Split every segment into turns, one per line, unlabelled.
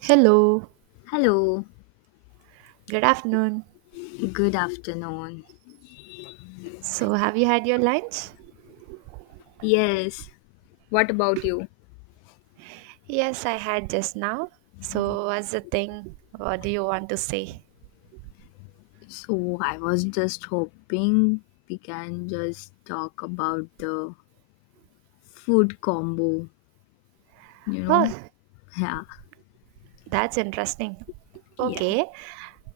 Hello,
Hello,
good afternoon.
good afternoon.
So, have you had your lunch?
Yes. What about you?
Yes, I had just now. So, what's the thing? What do you want to say?
So, I was just hoping we can just talk about the food combo, you know?
Oh,
Yeah,
that's interesting.
Yeah,
Okay,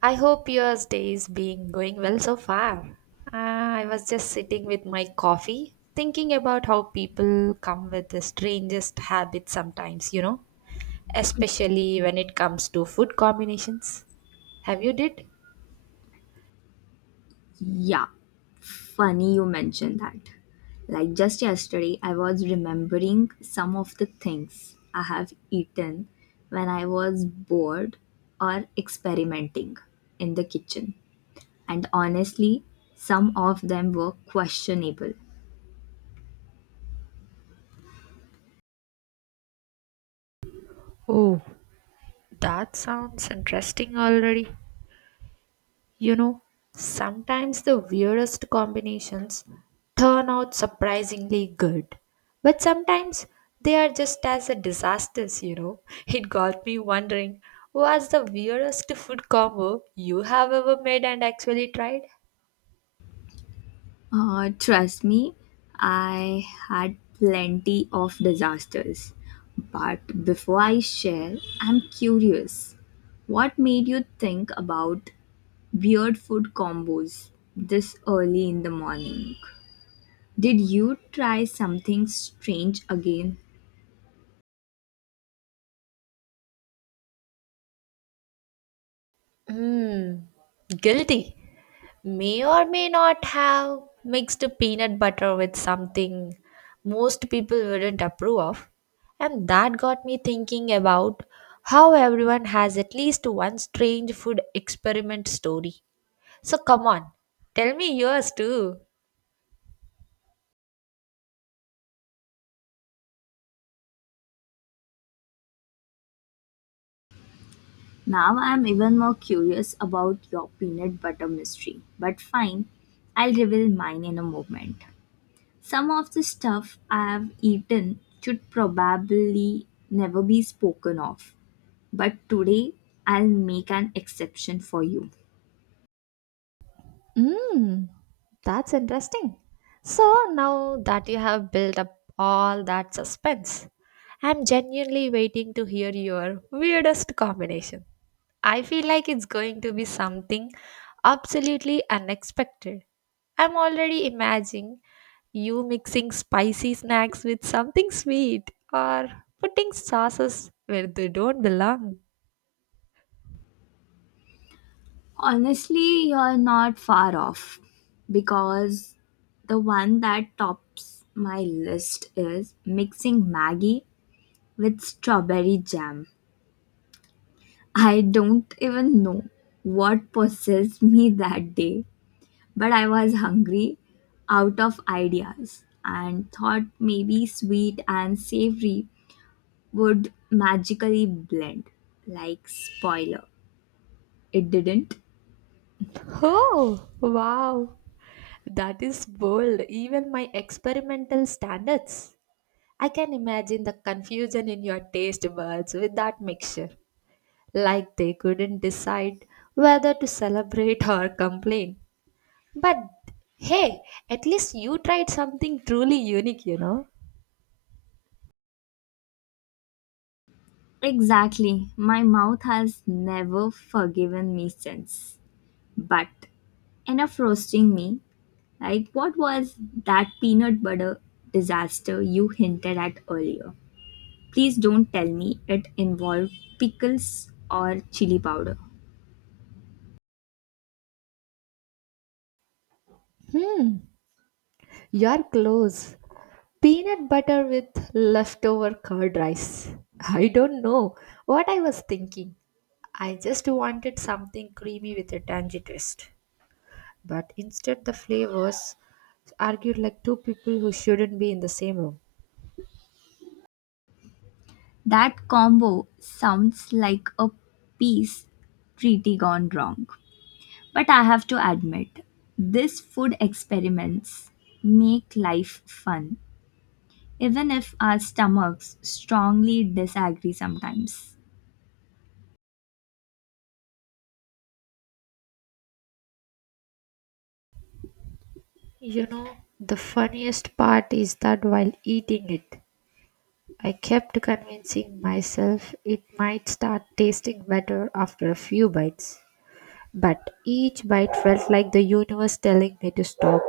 I hope your day is being going well so far. Ah, I was just sitting with my coffee, thinking about how people come with the strangest habits sometimes, you know, especially when it comes to food combinations. Have you did?
yeah. Funny you mentioned that. Like, just yesterday, I was remembering some of the things I have eaten when I was bored or experimenting in the kitchen. And honestly, some of them were questionable.
Oh, that sounds interesting already. You know, sometimes the weirdest combinations turn out surprisingly good, but sometimes they are just as a disasters, you know. It got me wondering what's the weirdest food combo you have ever made and actually tried?
Trust me, I had plenty of disasters. But before I share, I'm curious. What made you think about weird food combos this early in the morning? Did you try something strange again?
Mmm, guilty. May or may not have mixed peanut butter with something most people wouldn't approve of. And that got me thinking about how everyone has at least one strange food experiment story. So come on, tell me yours too.
Now I'm even more curious about your peanut butter mystery. But fine, I'll reveal mine in a moment. Some of the stuff I have eaten should probably never be spoken of, but today I'll make an exception for you.
Mmm, that's interesting. So now that you have built up all that suspense, I'm genuinely waiting to hear your weirdest combination. I feel like it's going to be something absolutely unexpected. I'm already imagining you mixing spicy snacks with something sweet or putting sauces where they don't belong.
Honestly, you're not far off because the one that tops my list is mixing Maggie with strawberry jam. I don't even know what possessed me that day, but I was hungry, out of ideas, and thought maybe sweet and savory would magically blend. Like, spoiler, it didn't.
Oh, wow. That is bold, even my experimental standards. I can imagine the confusion in your taste buds with that mixture, like they couldn't decide whether to celebrate or complain. But hey, at least you tried something truly unique, you know?
Exactly, my mouth has never forgiven me since. But enough roasting me. Like, what was that peanut butter disaster you hinted at earlier? Please don't tell me it involved pickles or chili powder.
Hmm, you're close. Peanut butter with leftover curd rice. I don't know what I was thinking. I just wanted something creamy with a tangy twist. But instead, the flavors argued like two people who shouldn't be in the same room.
That combo sounds like a peace treaty gone wrong. But I have to admit, these food experiments make life fun, even if our stomachs strongly disagree sometimes.
You know, the funniest part is that while eating it, I kept convincing myself it might start tasting better after a few bites, but each bite felt like the universe telling me to stop.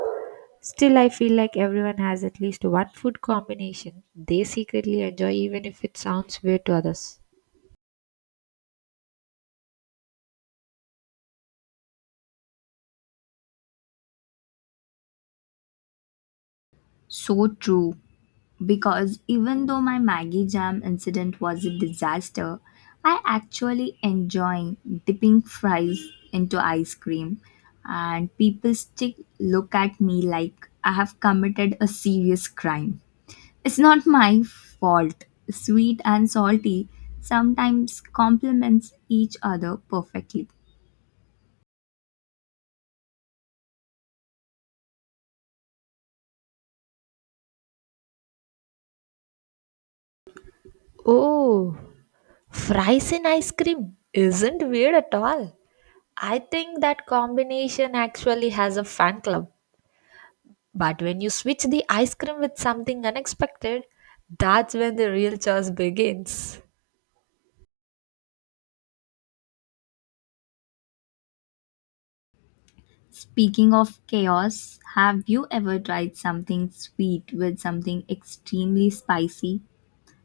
Still, I feel like everyone has at least one food combination they secretly enjoy, even if it sounds weird to others.
So true. Because even though my Maggie Jam incident was a disaster, I actually enjoy dipping fries into ice cream, and people still look at me like I have committed a serious crime. It's not my fault. Sweet and salty sometimes complements each other perfectly.
Oh, fries and ice cream isn't weird at all. I think that combination actually has a fan club. But when you switch the ice cream with something unexpected, that's when the real chores begins.
Speaking of chaos, have you ever tried something sweet with something extremely spicy?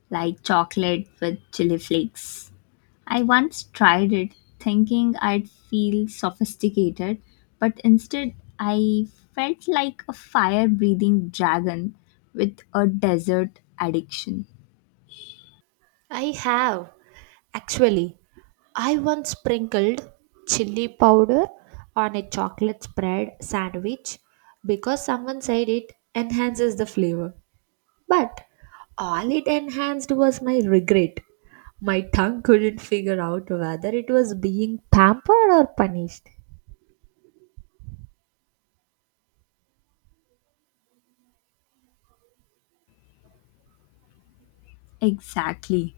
Like chocolate with chili flakes. I once tried it thinking I'd feel sophisticated, but instead I felt like a fire breathing dragon with a desert addiction.
I have. Actually, I once sprinkled chili powder on a chocolate spread sandwich because someone said it enhances the flavor. But all it enhanced was my regret. My tongue couldn't figure out whether it was being pampered or punished.
Exactly.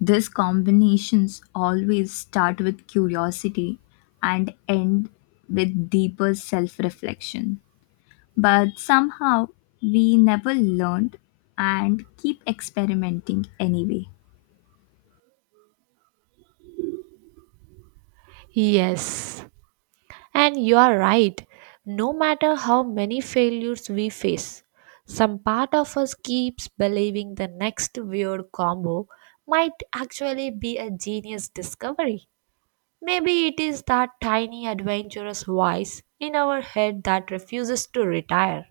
These combinations always start with curiosity and end with deeper self reflection. But somehow we never learned and keep experimenting anyway.
Yes, and you are right, no matter how many failures we face, some part of us keeps believing the next weird combo might actually be a genius discovery. Maybe it is that tiny adventurous voice in our head that refuses to retire.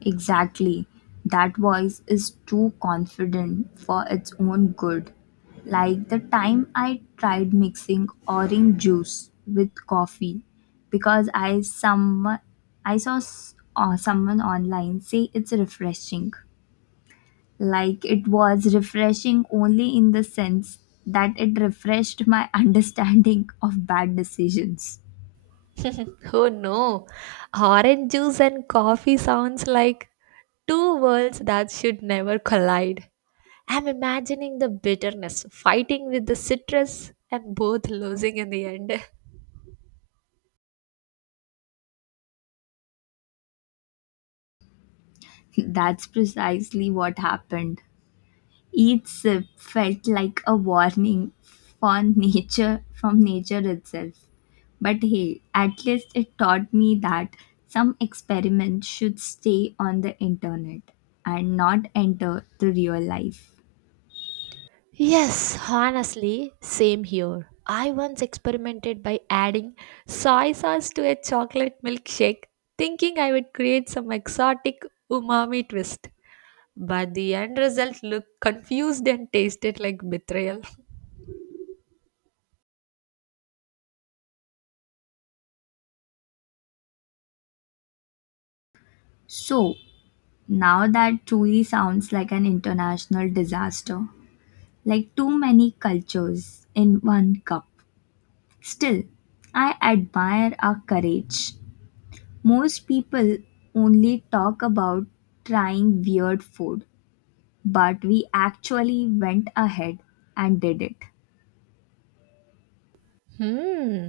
Exactly. That voice is too confident for its own good. Like the time I tried mixing orange juice with coffee because I saw someone online say it's refreshing. Like it was refreshing only in the sense that it refreshed my understanding of bad decisions.
Oh no, orange juice and coffee sounds like two worlds that should never collide. I'm imagining the bitterness, fighting with the citrus, and both losing in the end.
That's precisely what happened. Each sip felt like a warning for nature from nature itself. But hey, at least it taught me that some experiments should stay on the internet and not enter the real life.
Yes, honestly, same here. I once experimented by adding soy sauce to a chocolate milkshake, thinking I would create some exotic umami twist. But the end result looked confused and tasted like betrayal.
So now that truly sounds like an international disaster, like too many cultures in one cup. Still, I admire our courage. Most people only talk about trying weird food, but we actually went ahead and did it.
Hmm.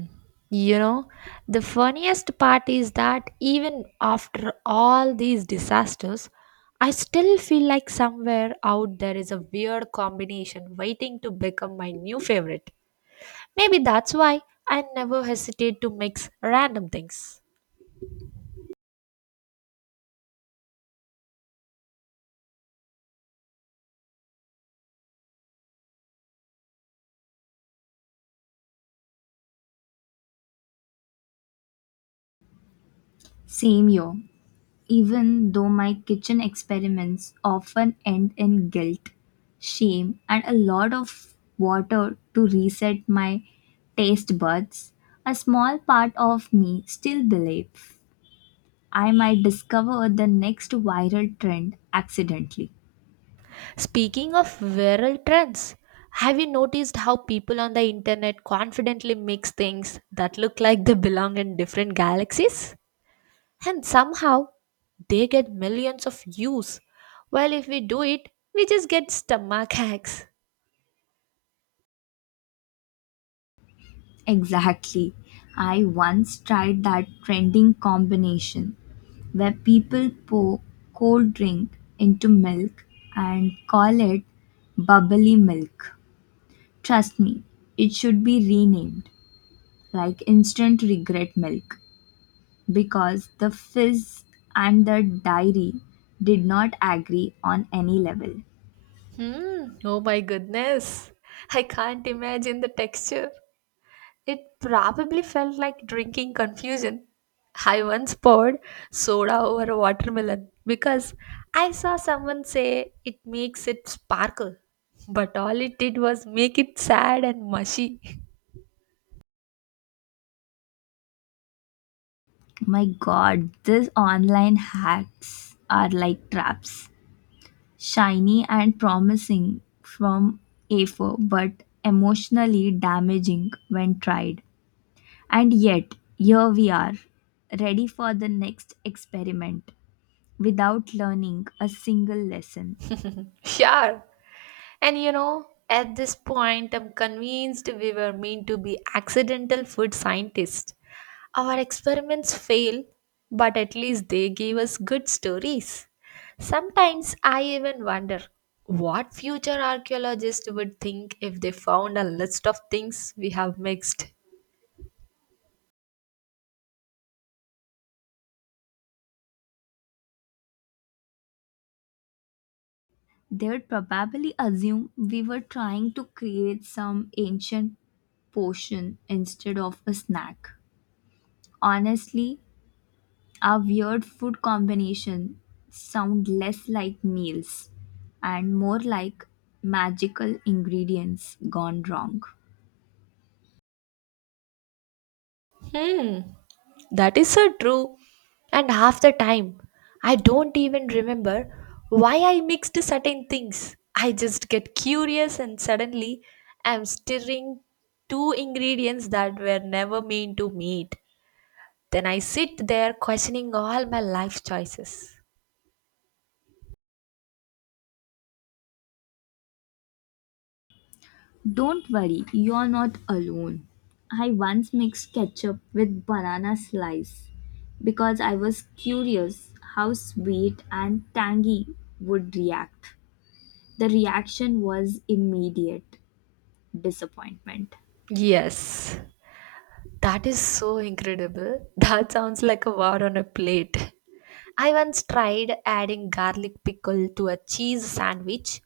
You know, the funniest part is that even after all these disasters, I still feel like somewhere out there is a weird combination waiting to become my new favorite. Maybe that's why I never hesitate to mix random things.
Same year, even though my kitchen experiments often end in guilt, shame, and a lot of water to reset my taste buds, a small part of me still believes I might discover the next viral trend accidentally.
Speaking of viral trends, have you noticed how people on the internet confidently mix things that look like they belong in different galaxies? And somehow they get millions of views. While if we do it, we just get stomach aches.
Exactly. I once tried that trending combination where people pour cold drink into milk and call it bubbly milk. Trust me, it should be renamed like instant regret milk because the fizz and the diary did not agree on any level.
Hmm, oh my goodness. I can't imagine the texture. It probably felt like drinking confusion. I once poured soda over a watermelon because I saw someone say it makes it sparkle. But all it did was make it sad and mushy.
My god, these online hacks are like traps. Shiny and promising from A4, but emotionally damaging when tried. And yet, here we are, ready for the next experiment without learning a single lesson.
Sure, and you know, at this point, I'm convinced we were meant to be accidental food scientists. Our experiments failed, but at least they gave us good stories. Sometimes I even wonder what future archaeologists would think if they found a list of things we have mixed.
They would probably assume we were trying to create some ancient potion instead of a snack. Honestly, our weird food combination sound less like meals and more like magical ingredients gone wrong.
Hmm. That is so true. And half the time, I don't even remember why I mixed certain things. I just get curious and suddenly I'm stirring two ingredients that were never meant to meet. Then I sit there questioning all my life choices.
Don't worry, you're not alone. I once mixed ketchup with banana slice because I was curious how sweet and tangy would react. The reaction was immediate disappointment.
Yes, that is so incredible. That sounds like a war on a plate. I once tried adding garlic pickle to a cheese sandwich,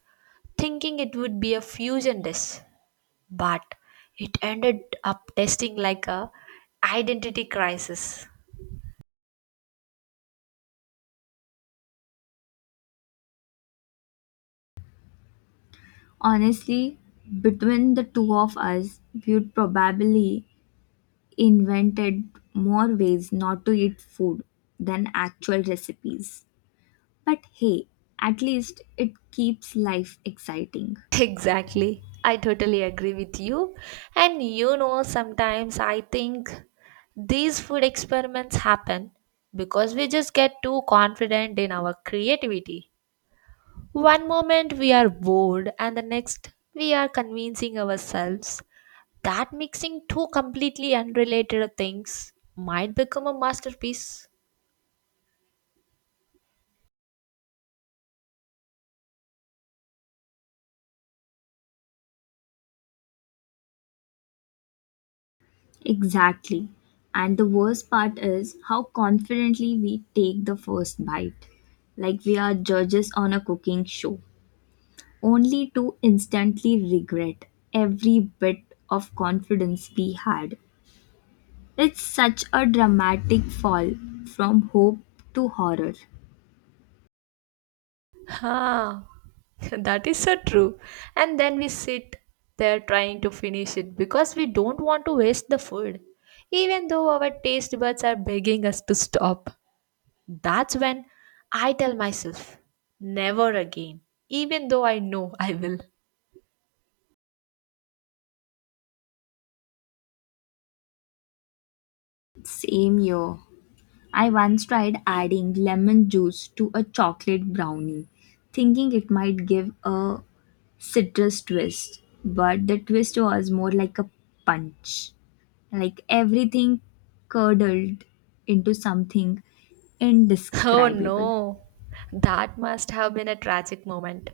thinking it would be a fusion dish, but it ended up tasting like a identity crisis.
Honestly, between the two of us, we'd probably invented more ways not to eat food than actual recipes. But hey, at least it keeps life exciting.
Exactly. I totally agree with you. And you know, sometimes I think these food experiments happen because we just get too confident in our creativity. One moment we are bored, and the next we are convincing ourselves that mixing two completely unrelated things might become a masterpiece.
Exactly. And the worst part is how confidently we take the first bite, like we are judges on a cooking show, only to instantly regret every bit of confidence we had. It's such a dramatic fall from hope to horror.
Ha! That is so true. And then we sit there trying to finish it because we don't want to waste the food, even though our taste buds are begging us to stop. That's when I tell myself, never again, even though I know I will.
Same year. I once tried adding lemon juice to a chocolate brownie, thinking it might give a citrus twist, but the twist was more like a punch. Like everything curdled into something
Oh
indescribable.
no, that must have been a tragic moment.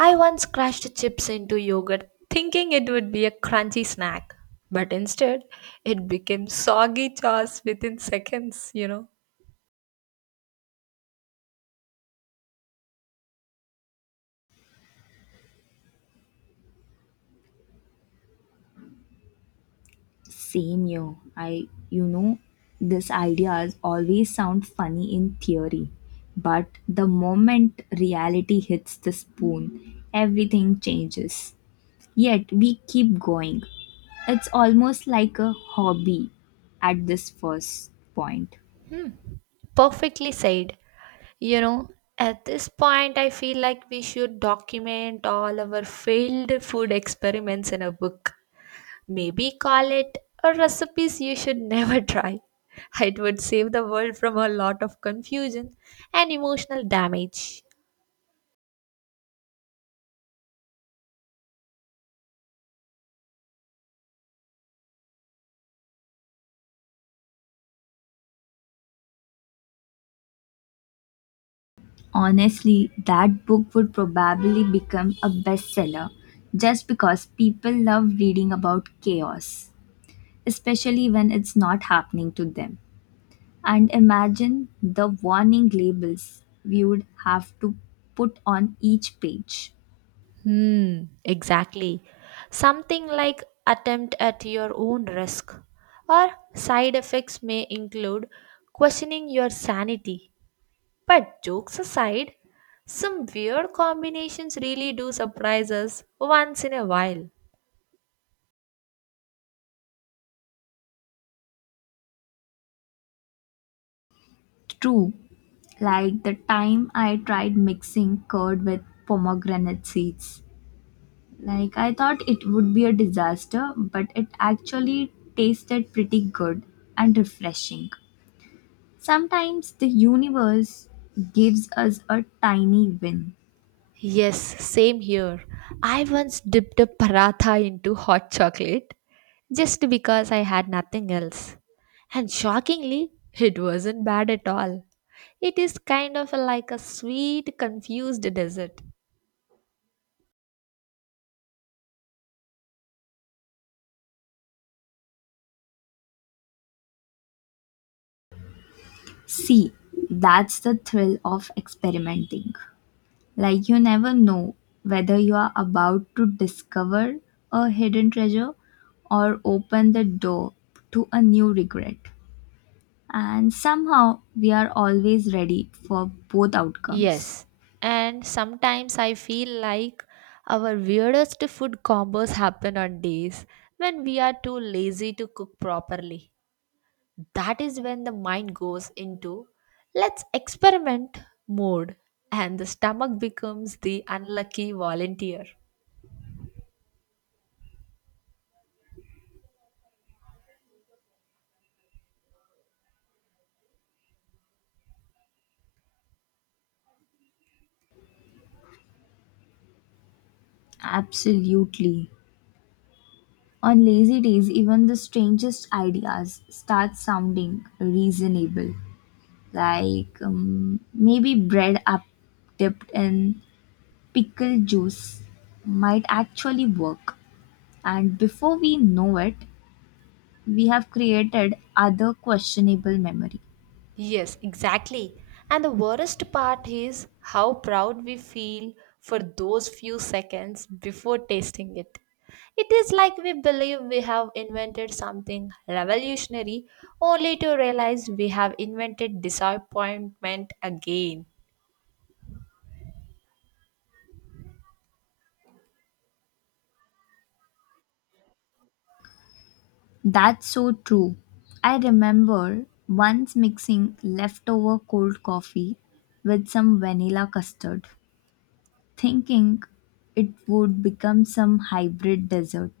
I once crashed chips into yogurt thinking it would be a crunchy snack, but instead it became soggy chaos within seconds, you know.
Same here. These ideas always sound funny in theory, but the moment reality hits the spoon, everything changes. Yet we keep going. It's almost like a hobby at this first point.
Perfectly said. You know, at this point, I feel like we should document all our failed food experiments in a book. Maybe call it a recipes you should never try. It would save the world from a lot of confusion and emotional damage.
Honestly, that book would probably become a bestseller just because people love reading about chaos, especially when it's not happening to them. And imagine the warning labels we would have to put on each page.
Hmm, exactly. Something like attempt at your own risk, or side effects may include questioning your sanity. But jokes aside, some weird combinations really do surprise us once in a while.
True, like the time I tried mixing curd with pomegranate seeds. Like I thought it would be a disaster, but it actually tasted pretty good and refreshing. Sometimes the universe gives us a tiny win.
Yes, same here. I once dipped a paratha into hot chocolate just because I had nothing else. And shockingly, it wasn't bad at all. It is kind of like a sweet, confused dessert.
See, that's the thrill of experimenting. Like you never know whether you are about to discover a hidden treasure or open the door to a new regret. And somehow we are always ready for both outcomes.
Yes, and sometimes I feel like our weirdest food combos happen on days when we are too lazy to cook properly. That is when the mind goes into let's experiment mode and the stomach becomes the unlucky volunteer.
Absolutely. On lazy days, even the strangest ideas start sounding reasonable. Like, maybe bread up dipped in pickle juice might actually work. And before we know it, we have created other questionable memory.
Yes, exactly. And the worst part is how proud we feel for those few seconds before tasting it. It is like we believe we have invented something revolutionary only to realize we have invented disappointment again.
That's so true. I remember once mixing leftover cold coffee with some vanilla custard thinking it would become some hybrid desert,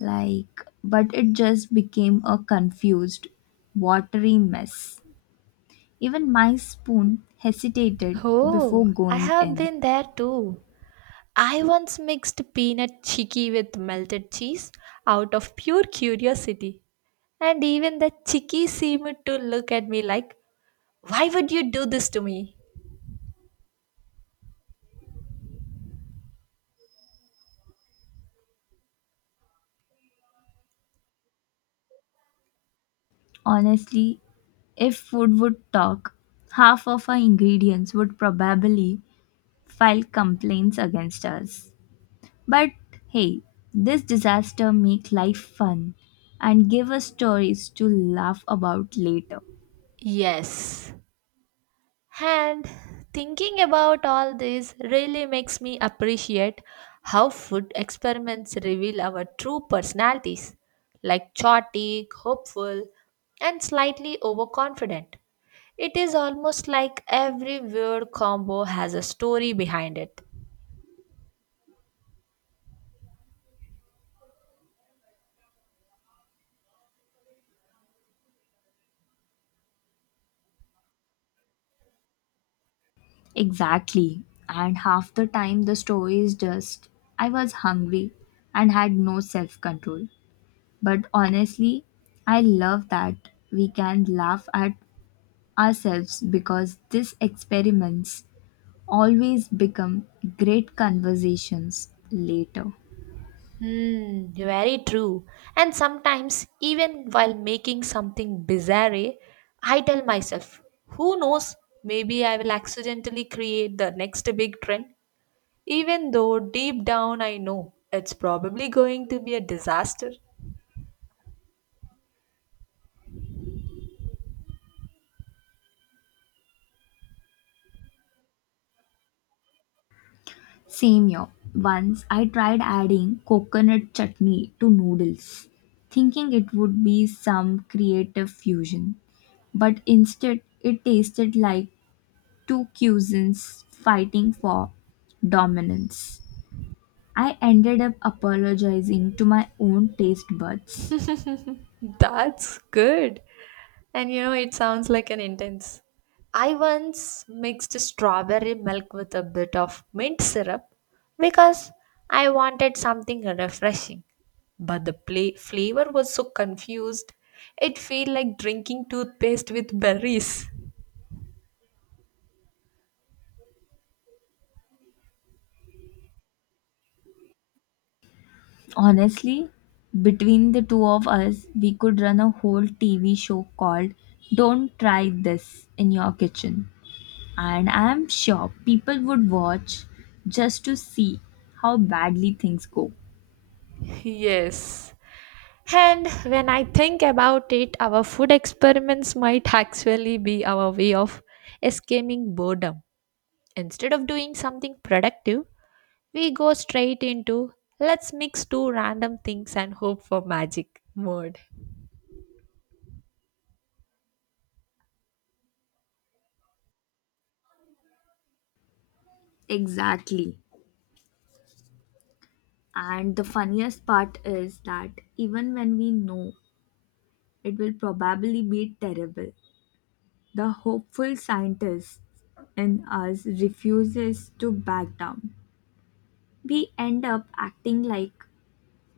like, but it just became a confused watery mess. Even my spoon hesitated before
Oh, I
going
have
in.
been there too. I once mixed peanut chicky with melted cheese out of pure curiosity, and even the chicky seemed to look at me like, why would you do this to me?
Honestly, if food would talk, half of our ingredients would probably file complaints against us. But hey, this disaster make life fun and give us stories to laugh about later.
Yes, and thinking about all this really makes me appreciate how food experiments reveal our true personalities, like chaotic, hopeful, and slightly overconfident. It is almost like every weird combo has a story behind it.
Exactly. And half the time the story is just I was hungry and had no self control. But honestly, I love that we can laugh at ourselves because these experiments always become great conversations later.
Hmm, very true. And sometimes, even while making something bizarre, I tell myself, who knows, maybe I will accidentally create the next big trend. Even though deep down I know it's probably going to be a disaster.
Same here. Once I tried adding coconut chutney to noodles, thinking it would be some creative fusion, but instead it tasted like two cousins fighting for dominance. I ended up apologizing to my own taste buds.
That's good. And you know, it sounds like an intense. I once mixed strawberry milk with a bit of mint syrup because I wanted something refreshing. But the pla flavor was so confused, it felt like drinking toothpaste with berries.
Honestly, between the two of us, we could run a whole TV show called Don't Try This in Your Kitchen. And I'm sure people would watch just to see how badly things go.
Yes. And when I think about it, our food experiments might actually be our way of escaping boredom. Instead of doing something productive, we go straight into let's mix two random things and hope for magic mode.
Exactly. And the funniest part is that even when we know it will probably be terrible, the hopeful scientist in us refuses to back down. We end up acting like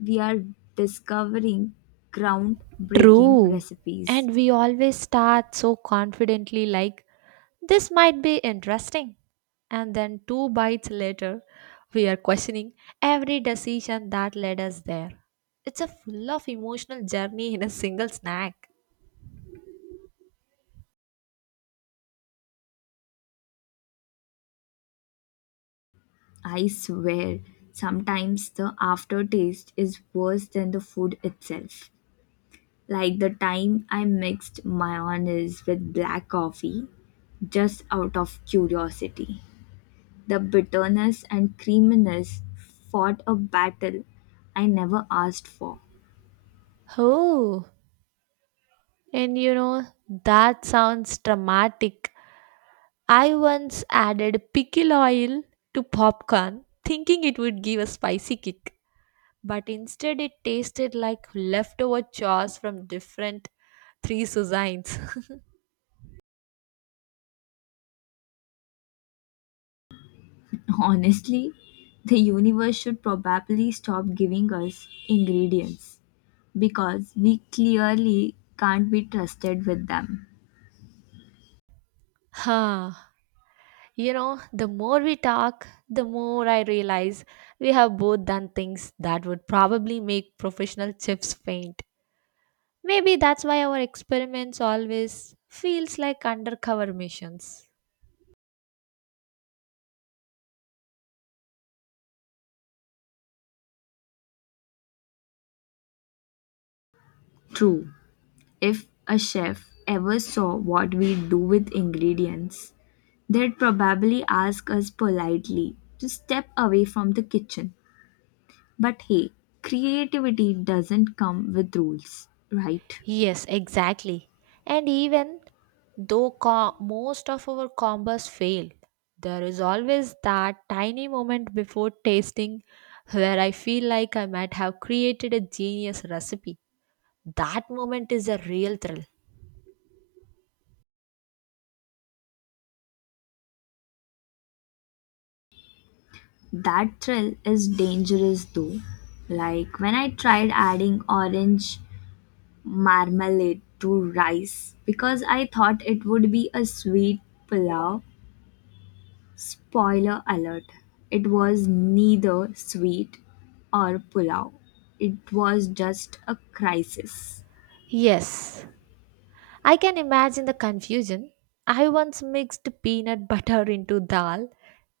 we are discovering groundbreaking
True.
recipes.
And we always start so confidently, like this might be interesting. And then two bites later, we are questioning every decision that led us there. It's a full of emotional journey in a single snack.
I swear, sometimes the aftertaste is worse than the food itself. Like the time I mixed mayonnaise with black coffee just out of curiosity. The bitterness and creaminess fought a battle I never asked for.
Oh, and you know, that sounds dramatic. I once added pickle oil to popcorn, thinking it would give a spicy kick. But instead, it tasted like leftover chores from different three cuisines.
Honestly, the universe should probably stop giving us ingredients because we clearly can't be trusted with them.
Huh. You know, the more we talk, the more I realize we have both done things that would probably make professional chefs faint. Maybe that's why our experiments always feels like undercover missions.
True, if a chef ever saw what we do with ingredients, they'd probably ask us politely to step away from the kitchen. But hey, creativity doesn't come with rules, right?
Yes, exactly. And even though most of our combos fail, there is always that tiny moment before tasting where I feel like I might have created a genius recipe. That moment is a real thrill.
That thrill is dangerous though. Like when I tried adding orange marmalade to rice because I thought it would be a sweet pulao. Spoiler alert, it was neither sweet or pulao. It was just a crisis.
Yes, I can imagine the confusion. I once mixed peanut butter into dal,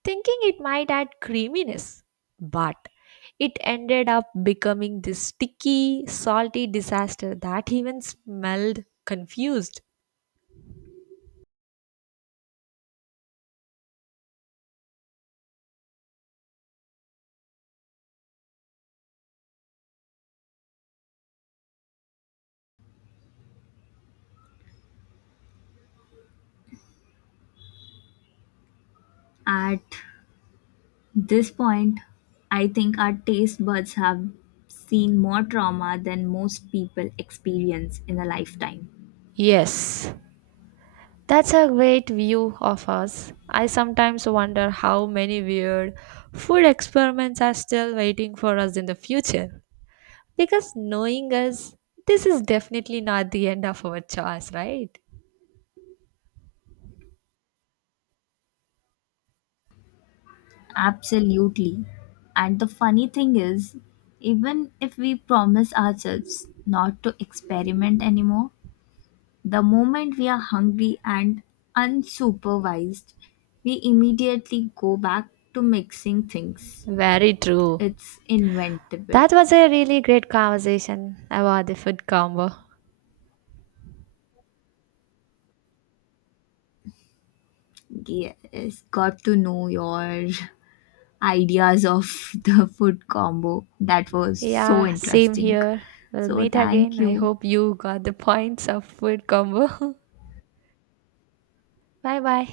thinking it might add creaminess, but it ended up becoming this sticky, salty disaster that even smelled confused.
At this point, I think our taste buds have seen more trauma than most people experience in a lifetime.
Yes, that's a great view of us. I sometimes wonder how many weird food experiments are still waiting for us in the future. Because knowing us, this is definitely not the end of our chores, right?
Absolutely. And the funny thing is, even if we promise ourselves not to experiment anymore, the moment we are hungry and unsupervised, we immediately go back to mixing things.
Very true.
It's inventable.
That was a really great conversation about the food combo.
Yes, got to know your ideas of the food combo. That was so
Yeah, same
interesting.
here. We'll
So,
meet
thank
again. I
you.
hope you got the points of food combo. Bye bye.